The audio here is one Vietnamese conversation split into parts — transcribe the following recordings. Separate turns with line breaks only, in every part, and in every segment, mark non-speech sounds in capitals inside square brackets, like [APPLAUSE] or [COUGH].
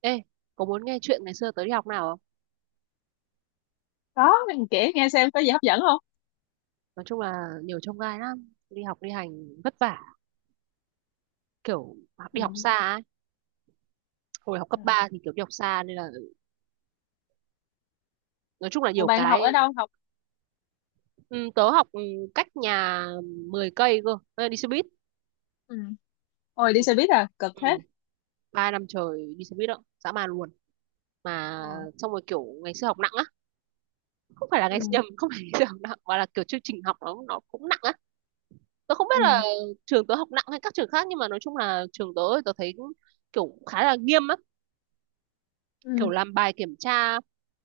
Ê, có muốn nghe chuyện ngày xưa tớ đi học nào không?
Đó, mình kể nghe xem có gì hấp dẫn không?
Nói chung là nhiều chông gai lắm, đi học đi hành vất vả, kiểu đi học
Ừ.
xa ấy. Hồi học
Ừ.
cấp 3 thì kiểu đi học xa nên là nói chung là
Ủa
nhiều
bạn học
cái,
ở đâu học?
ừ, tớ học, cách nhà 10 cây cơ, Ê, đi xe buýt.
Ừ. Ôi đi xe buýt à, cực thế.
Ừ, 3 năm trời đi xe buýt đó, dã man luôn. Mà
Ờ.
xong rồi kiểu ngày xưa học nặng á, không phải là
Ừ.
ngày [LAUGHS] nhầm, không phải ngày xưa học nặng mà là kiểu chương trình học nó cũng nặng á. Tớ không biết
Ừ.
là trường tớ học nặng hay các trường khác, nhưng mà nói chung là trường tớ thì tớ thấy cũng kiểu khá là nghiêm, kiểu
Ừ.
làm bài kiểm tra,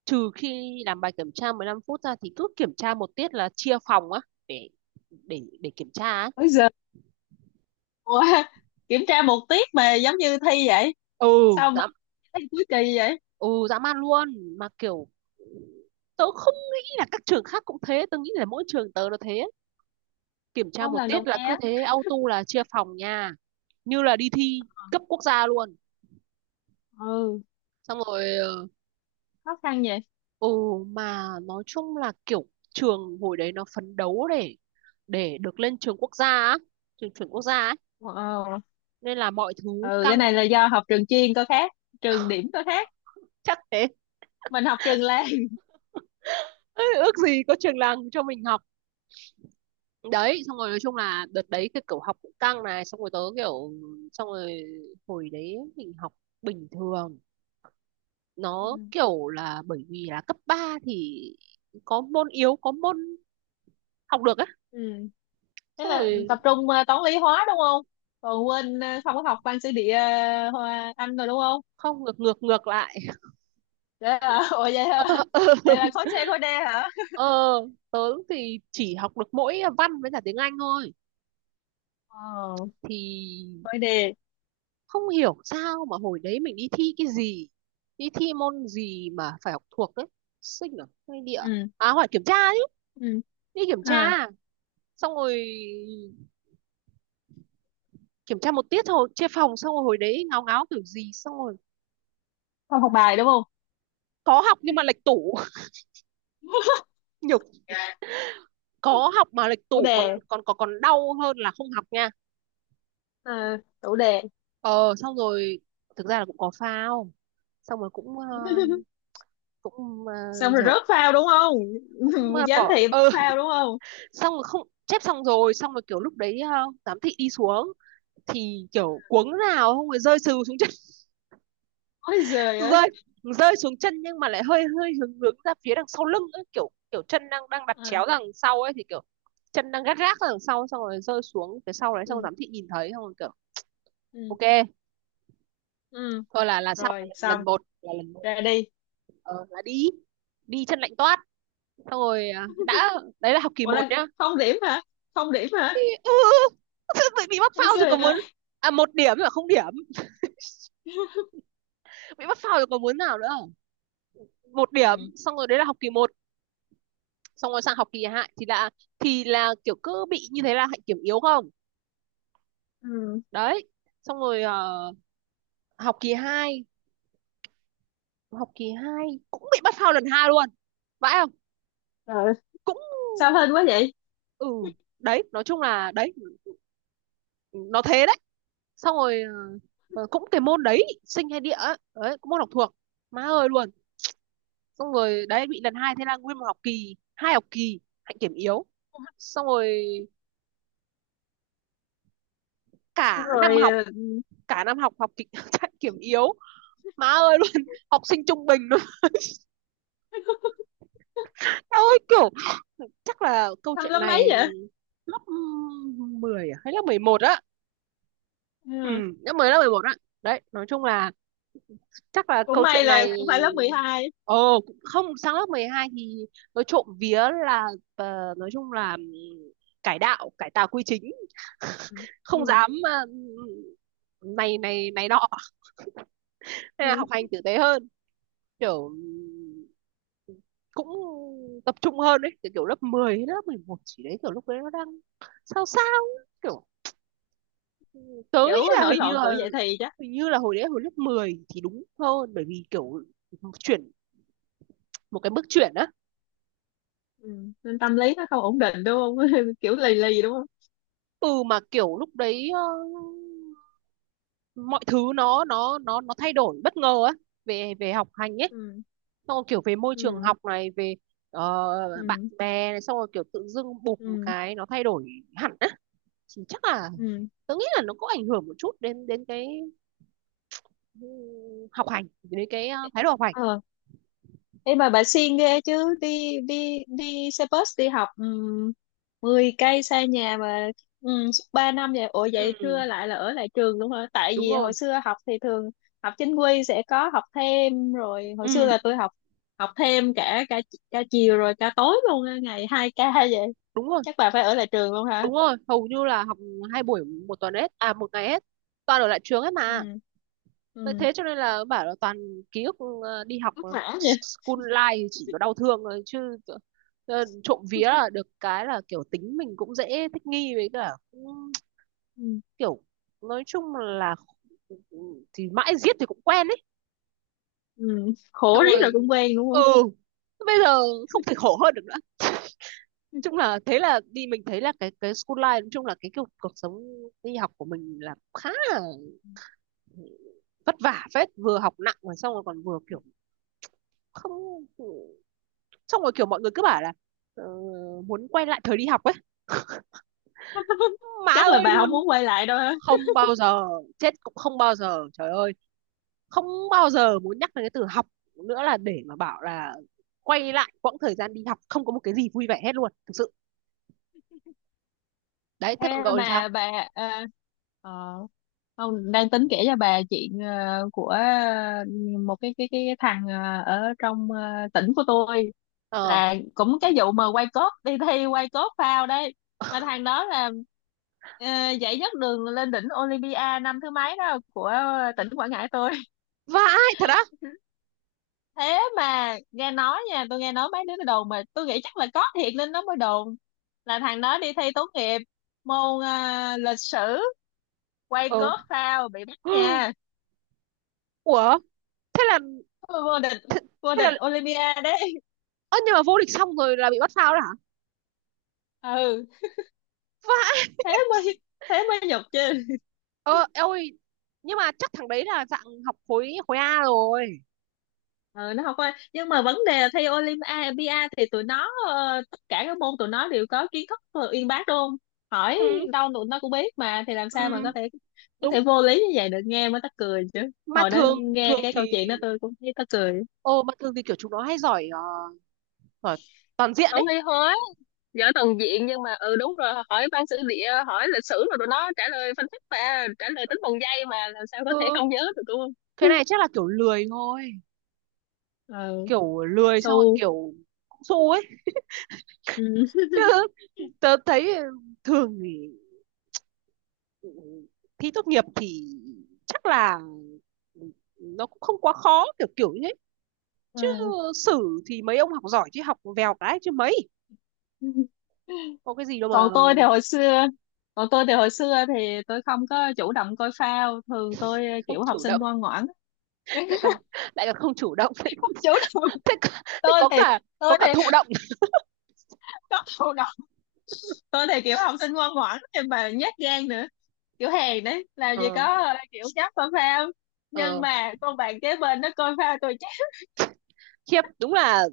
trừ khi làm bài kiểm tra 15 phút ra thì cứ kiểm tra 1 tiết là chia phòng á, để kiểm tra á.
Bây giờ ủa, [LAUGHS] kiểm tra một tiết mà giống như thi vậy.
ừ
Sao mà
dã
thi cuối kỳ vậy?
ừ dã man luôn. Mà kiểu tớ không nghĩ là các trường khác cũng thế, tớ nghĩ là mỗi trường tớ nó thế. Kiểm tra
Không,
một
lần
tiết
đầu
là
nghe
cứ
á.
thế auto là chia phòng nha, như là đi thi cấp quốc gia luôn.
Ừ,
Xong rồi
khó khăn vậy.
ừ mà nói chung là kiểu trường hồi đấy nó phấn đấu để được lên trường quốc gia á, trường chuẩn quốc gia ấy,
Wow.
nên là mọi thứ
Ừ, cái
căng,
này là do học trường chuyên có khác, trường điểm có khác.
chắc thế. [LAUGHS]
Mình học trường làng. [LAUGHS]
Ê, ước gì có trường làng cho mình học. Đấy, xong rồi nói chung là đợt đấy cái kiểu học cũng căng này, xong rồi tớ kiểu xong rồi hồi đấy mình học bình thường,
Ừ.
nó kiểu là bởi vì là cấp 3 thì có môn yếu có môn học được á.
Ừ. Thế
Xong
là
rồi
tập trung toán lý hóa đúng không? Còn quên không có học văn sử địa Hoa- Anh rồi đúng không?
không, ngược ngược ngược lại.
Vậy à, [LAUGHS] ủa vậy hả?
[LAUGHS] ờ
Vậy là khối C khối D hả?
ờ, Tớ thì chỉ học được mỗi văn với cả tiếng Anh thôi,
Ờ,
thì
khối D.
không hiểu sao mà hồi đấy mình đi thi cái gì, đi thi môn gì mà phải học thuộc đấy, sinh à hay địa à?
Ừ,
À hỏi kiểm tra chứ,
ừ.
đi kiểm
À,
tra. Xong rồi kiểm tra 1 tiết thôi chia phòng, xong rồi hồi đấy ngáo ngáo kiểu gì, xong rồi
không học bài đúng không?
có học nhưng mà lệch tủ. [LAUGHS] Nhục.
Dạ.
Có học mà lệch
Tủ
tủ còn
đề.
còn còn còn đau hơn là không học nha.
À, tủ đề.
Ờ Xong rồi thực ra là cũng có phao, xong rồi cũng,
[LAUGHS]
cũng,
Xong rồi
dở,
rớt phao đúng không?
cũng, ờ,
[LAUGHS] Giám
bỏ
thị bắt
ờ
phao đúng không?
xong rồi không chép. Xong rồi kiểu lúc đấy, giám thị đi xuống thì kiểu cuống nào không, rồi rơi sừ xuống chân.
Ôi
[LAUGHS]
giời ơi.
rơi rơi xuống chân, nhưng mà lại hơi hơi hướng hướng ra phía đằng sau lưng ấy, kiểu kiểu chân đang đang đặt
À,
chéo ra đằng sau ấy, thì kiểu chân đang gắt gác ra đằng sau, xong rồi rơi xuống phía sau đấy, xong rồi
ừ,
giám thị nhìn thấy, xong rồi kiểu
ừ,
ok.
ừ.
Thôi là xong.
Rồi,
Lần
xong.
một là lần một.
Ra đi.
Là đi đi chân lạnh toát. Xong rồi à, đã. Đấy là học kỳ
Ủa,
một
là
nhá.
không điểm hả? Không điểm hả?
Ừ, tự bị mắc
Ôi
phao rồi
giời
còn
ơi.
muốn. À, 1 điểm mà không điểm, bị mắc phao rồi còn muốn nào nữa. 1 điểm.
Ừ,
Xong rồi đấy là học kỳ một, xong rồi sang học kỳ 2 thì là kiểu cứ bị như thế là hạnh kiểm yếu, không?
ừ.
Đấy. Xong rồi, học kỳ 2, học kỳ 2 cũng bị bắt phao lần 2 luôn, vãi không.
Rồi, sao
Cũng,
hên quá vậy?
ừ đấy, nói chung là đấy, nó thế đấy. Xong rồi, cũng cái môn đấy, sinh hay địa ấy, đấy cũng môn học thuộc, má ơi luôn. Xong rồi đấy bị lần 2, thế là nguyên một học kỳ 2, học kỳ hạnh kiểm yếu. Xong rồi cả
Xong
năm
rồi,
học
ừ,
cả năm học học kịch chạy kiểm [LAUGHS] yếu, má ơi [LAUGHS] luôn, học sinh trung bình luôn. [LAUGHS] Tao ơi, kiểu chắc là câu
năm
chuyện
lớp mấy
này
vậy?
lớp 10 à? Hay lớp 11 á. ừ
Ừ.
Lớp 10, lớp 11 á. Đấy nói chung là chắc là
Cũng
câu
may
chuyện
là
này.
không phải lớp 12.
Ồ cũng không, sang lớp 12 thì nói trộm vía là, nói chung là, cải đạo cải tà quy chính. [LAUGHS]
Ừ,
Không
ừ,
dám, này này này nọ, nên là học
ừ.
hành tử tế hơn, kiểu cũng tập trung hơn đấy, kiểu, lớp 10 hay lớp 11 chỉ đấy, kiểu lúc đấy nó đang sao sao ấy, kiểu, ừ, tớ
Kiểu
nghĩ là,
nổi
hình như
loạn
là
tuổi dậy thì chắc.
hình như là hồi đấy hồi lớp 10 thì đúng hơn, bởi vì kiểu chuyển một cái bước chuyển á.
Ừ. Nên tâm lý nó không ổn định đúng không, [LAUGHS] kiểu lì lì đúng không.
Ừ, mà kiểu lúc đấy, mọi thứ nó thay đổi bất ngờ á, về về học hành ấy,
Ừ.
xong rồi kiểu về môi trường
Ừ.
học này, về, bạn
Ừ.
bè này, xong rồi kiểu tự dưng bụp một
Ừ.
cái nó thay đổi hẳn á. Thì chắc là
Ừ.
tớ nghĩ là nó có ảnh hưởng một chút đến đến cái, ừ, học hành, đến cái, thái độ học hành.
Ờ, ê mà bà siêng ghê chứ đi đi đi xe bus đi học, ừ, 10 cây xa nhà mà, ừ, 3 năm vậy. Ủa vậy
Ừ
trưa lại là ở lại trường luôn hả? Tại
đúng
vì
rồi,
hồi xưa học thì thường học chính quy sẽ có học thêm rồi. Hồi xưa
ừ
là tôi học học thêm cả cả cả chiều rồi cả tối luôn á, ngày hai ca vậy.
đúng rồi,
Chắc bà phải ở lại trường luôn hả?
đúng rồi, hầu như là học 2 buổi 1 tuần hết, à, một ngày hết, toàn ở lại trường hết mà.
Ừ.
Tại
Ừ.
thế cho nên là bảo là toàn ký ức, đi học,
Vất vả vậy.
school life thì chỉ có đau thương thôi chứ. Trộm vía là được cái là kiểu tính mình cũng dễ thích nghi với cả cũng
Ừ.
kiểu, nói chung là thì mãi giết thì cũng quen ấy.
Ừ,
Xong
khổ riết
rồi,
rồi cũng quen đúng
ừ
không?
bây giờ không thể khổ hơn được nữa. Chung là thế, là đi mình thấy là cái school life, nói chung là cái cuộc cuộc sống đi học của mình là khá là vất vả phết, vừa học nặng rồi xong rồi còn vừa kiểu không, xong rồi kiểu mọi người cứ bảo là, ờ, muốn quay lại thời đi học ấy,
[LAUGHS]
má
Chắc là
ơi
bà không
luôn.
muốn quay lại đâu hả?
Không bao giờ, chết cũng không bao giờ, trời ơi, không bao giờ muốn nhắc đến cái từ học nữa, là để mà bảo là quay lại quãng thời gian đi học, không có một cái gì vui vẻ hết luôn, thực sự. Đấy, thế
Ê,
còn cậu thì sao.
mà bà, à, ờ, không đang tính kể cho bà chuyện, ờ, của, ờ, một cái cái thằng, ờ, ở trong, ờ, tỉnh của tôi,
ờ
là cũng cái vụ mà quay cốt đi thi, quay cốt phao đấy. Mà thằng đó là, ờ, giải nhất đường lên đỉnh Olympia năm thứ mấy đó của tỉnh Quảng Ngãi tôi.
Vãi thật á.
Thế mà nghe nói nha, tôi nghe nói mấy đứa nó đồn, mà tôi nghĩ chắc là có thiệt nên nó mới đồn, là thằng đó đi thi tốt nghiệp môn, à, lịch sử, quay
ờ
cốt phao bị bắt
[GASPS]
nha.
Ủa thế là,
Vô địch,
thế,
vô
thế là
địch Olympia đấy.
ơ nhưng mà vô địch xong rồi là bị bắt phao đó hả,
Ừ,
vãi.
thế mới, thế mới nhục chứ.
Ờ Ôi, nhưng mà chắc thằng đấy là dạng học khối khối A rồi.
Ừ, nó học qua nhưng mà vấn đề là thi Olympia thì tụi nó, ờ, tất cả các môn tụi nó đều có kiến thức, ờ, uyên bác đúng không, hỏi
Ừ,
đâu tụi nó cũng biết mà, thì làm
ừ,
sao mà có thể
đúng.
vô lý như vậy được, nghe mới mắc cười chứ.
Mà
Hồi đó
thường,
nghe
thường
cái
thì,
câu chuyện đó tôi cũng thấy mắc cười.
ờ mà thường thì kiểu chúng nó hay giỏi, giỏi toàn diện
Không
ấy.
thi hóa giỏi toàn diện nhưng mà ừ đúng rồi, hỏi văn sử địa, hỏi lịch sử rồi tụi nó trả lời phân tích và trả lời tính bằng giây, mà làm sao có thể
ừ
không nhớ được đúng không?
cái này
[LAUGHS]
chắc là kiểu lười thôi,
Ừ,
kiểu lười xong rồi
su.
kiểu cũng su ấy
Ừ.
chứ. Tớ thấy thường thì, ừ, thi tốt nghiệp thì chắc là nó cũng không quá khó, kiểu kiểu như thế chứ.
[LAUGHS]
Sử thì mấy ông học giỏi chứ, học vèo cái chứ mấy,
Ừ.
có cái gì đâu mà.
còn tôi thì hồi xưa Còn tôi thì hồi xưa thì tôi không có chủ động coi phao, thường tôi
Không
kiểu học
chủ
sinh
động,
ngoan ngoãn.
lại còn
[LAUGHS]
lại còn không chủ động. [LAUGHS] Thế,
Không chủ động.
thế, có- thế
tôi
có
thì
cả có
tôi
cả
thì
thụ động.
[LAUGHS] có chủ động. Tôi thì kiểu học sinh ngoan ngoãn nhưng mà nhát gan nữa, kiểu hèn đấy, làm gì
ờ
có, ờ, kiểu dám coi phao. Nhưng
ờ
mà con bạn kế bên nó coi phao tôi chắc
Khiếp, đúng là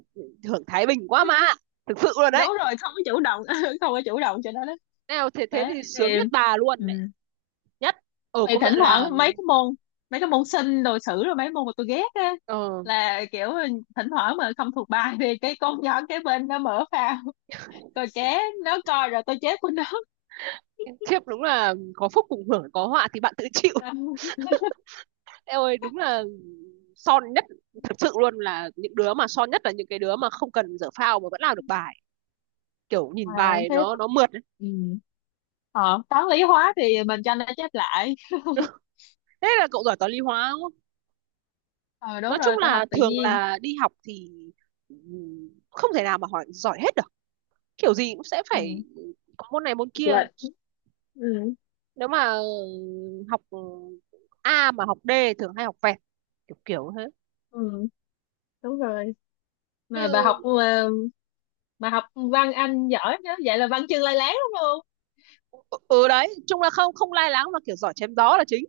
hưởng thái bình quá mà, thực sự luôn đấy.
đúng rồi, không có chủ động, [LAUGHS] không có chủ động cho nó đó.
Nào thế thế
Đấy
thì
thì,
sướng nhất bà
ừ,
luôn đấy, nhất.
thì
Công
thỉnh
nhận là.
thoảng mấy cái môn, mấy cái môn sinh đồ sử rồi mấy môn mà tôi ghét á,
ờ
là kiểu thỉnh thoảng mà không thuộc bài thì cái con nhỏ kế bên nó mở phao, coi ké nó coi rồi tôi chết của nó.
Khiếp, đúng là có phúc cùng hưởng, có họa thì bạn tự chịu.
[LAUGHS]
Ê ơi, đúng là son nhất, thực sự luôn, là những đứa mà son nhất là những cái đứa mà không cần dở phao mà vẫn làm được bài, kiểu nhìn
À,
bài
thế,
nó mượt ấy.
ừ. Ờ, toán lý hóa thì mình cho nó chép lại. [LAUGHS]
Thế là cậu giỏi toán lý hóa đúng không.
Ờ
Nói
đúng
chung
rồi, tôi học
là
tự
thường
nhiên.
là đi học thì, không thể nào mà hỏi giỏi hết được, kiểu gì cũng sẽ
Ừ.
phải có môn này môn
Học
kia.
lệch. Ừ.
Nếu mà, học A mà học D thường hay học vẹt, kiểu kiểu thế.
Ừ. Đúng rồi. Mà bà học,
Ừ,
ờ, mà học văn Anh giỏi chứ, vậy là văn chương lai láng đúng không?
ừ đấy, chung là không không lai láng, mà kiểu giỏi chém gió là chính,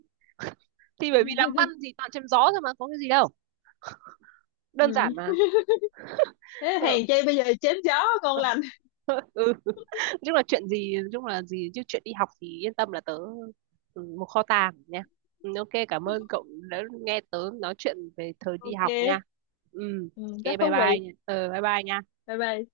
thì bởi vì làm văn thì toàn chém gió thôi mà, có cái gì đâu,
Ừ,
đơn giản mà.
thế
Ừ.
hèn chi bây giờ chém gió ngon lành.
Ừ. Chung là chuyện gì chung là gì chứ chuyện đi học thì yên tâm là tớ, ừ, một kho tàng nha. Ừ, ok, cảm ơn cậu đã nghe tớ nói chuyện về thời đi học nha.
OK.
Ừ,
Ừ, rất
ok, bye
thú
bye
vị.
nha. Ừ, bye bye nha.
Bye bye.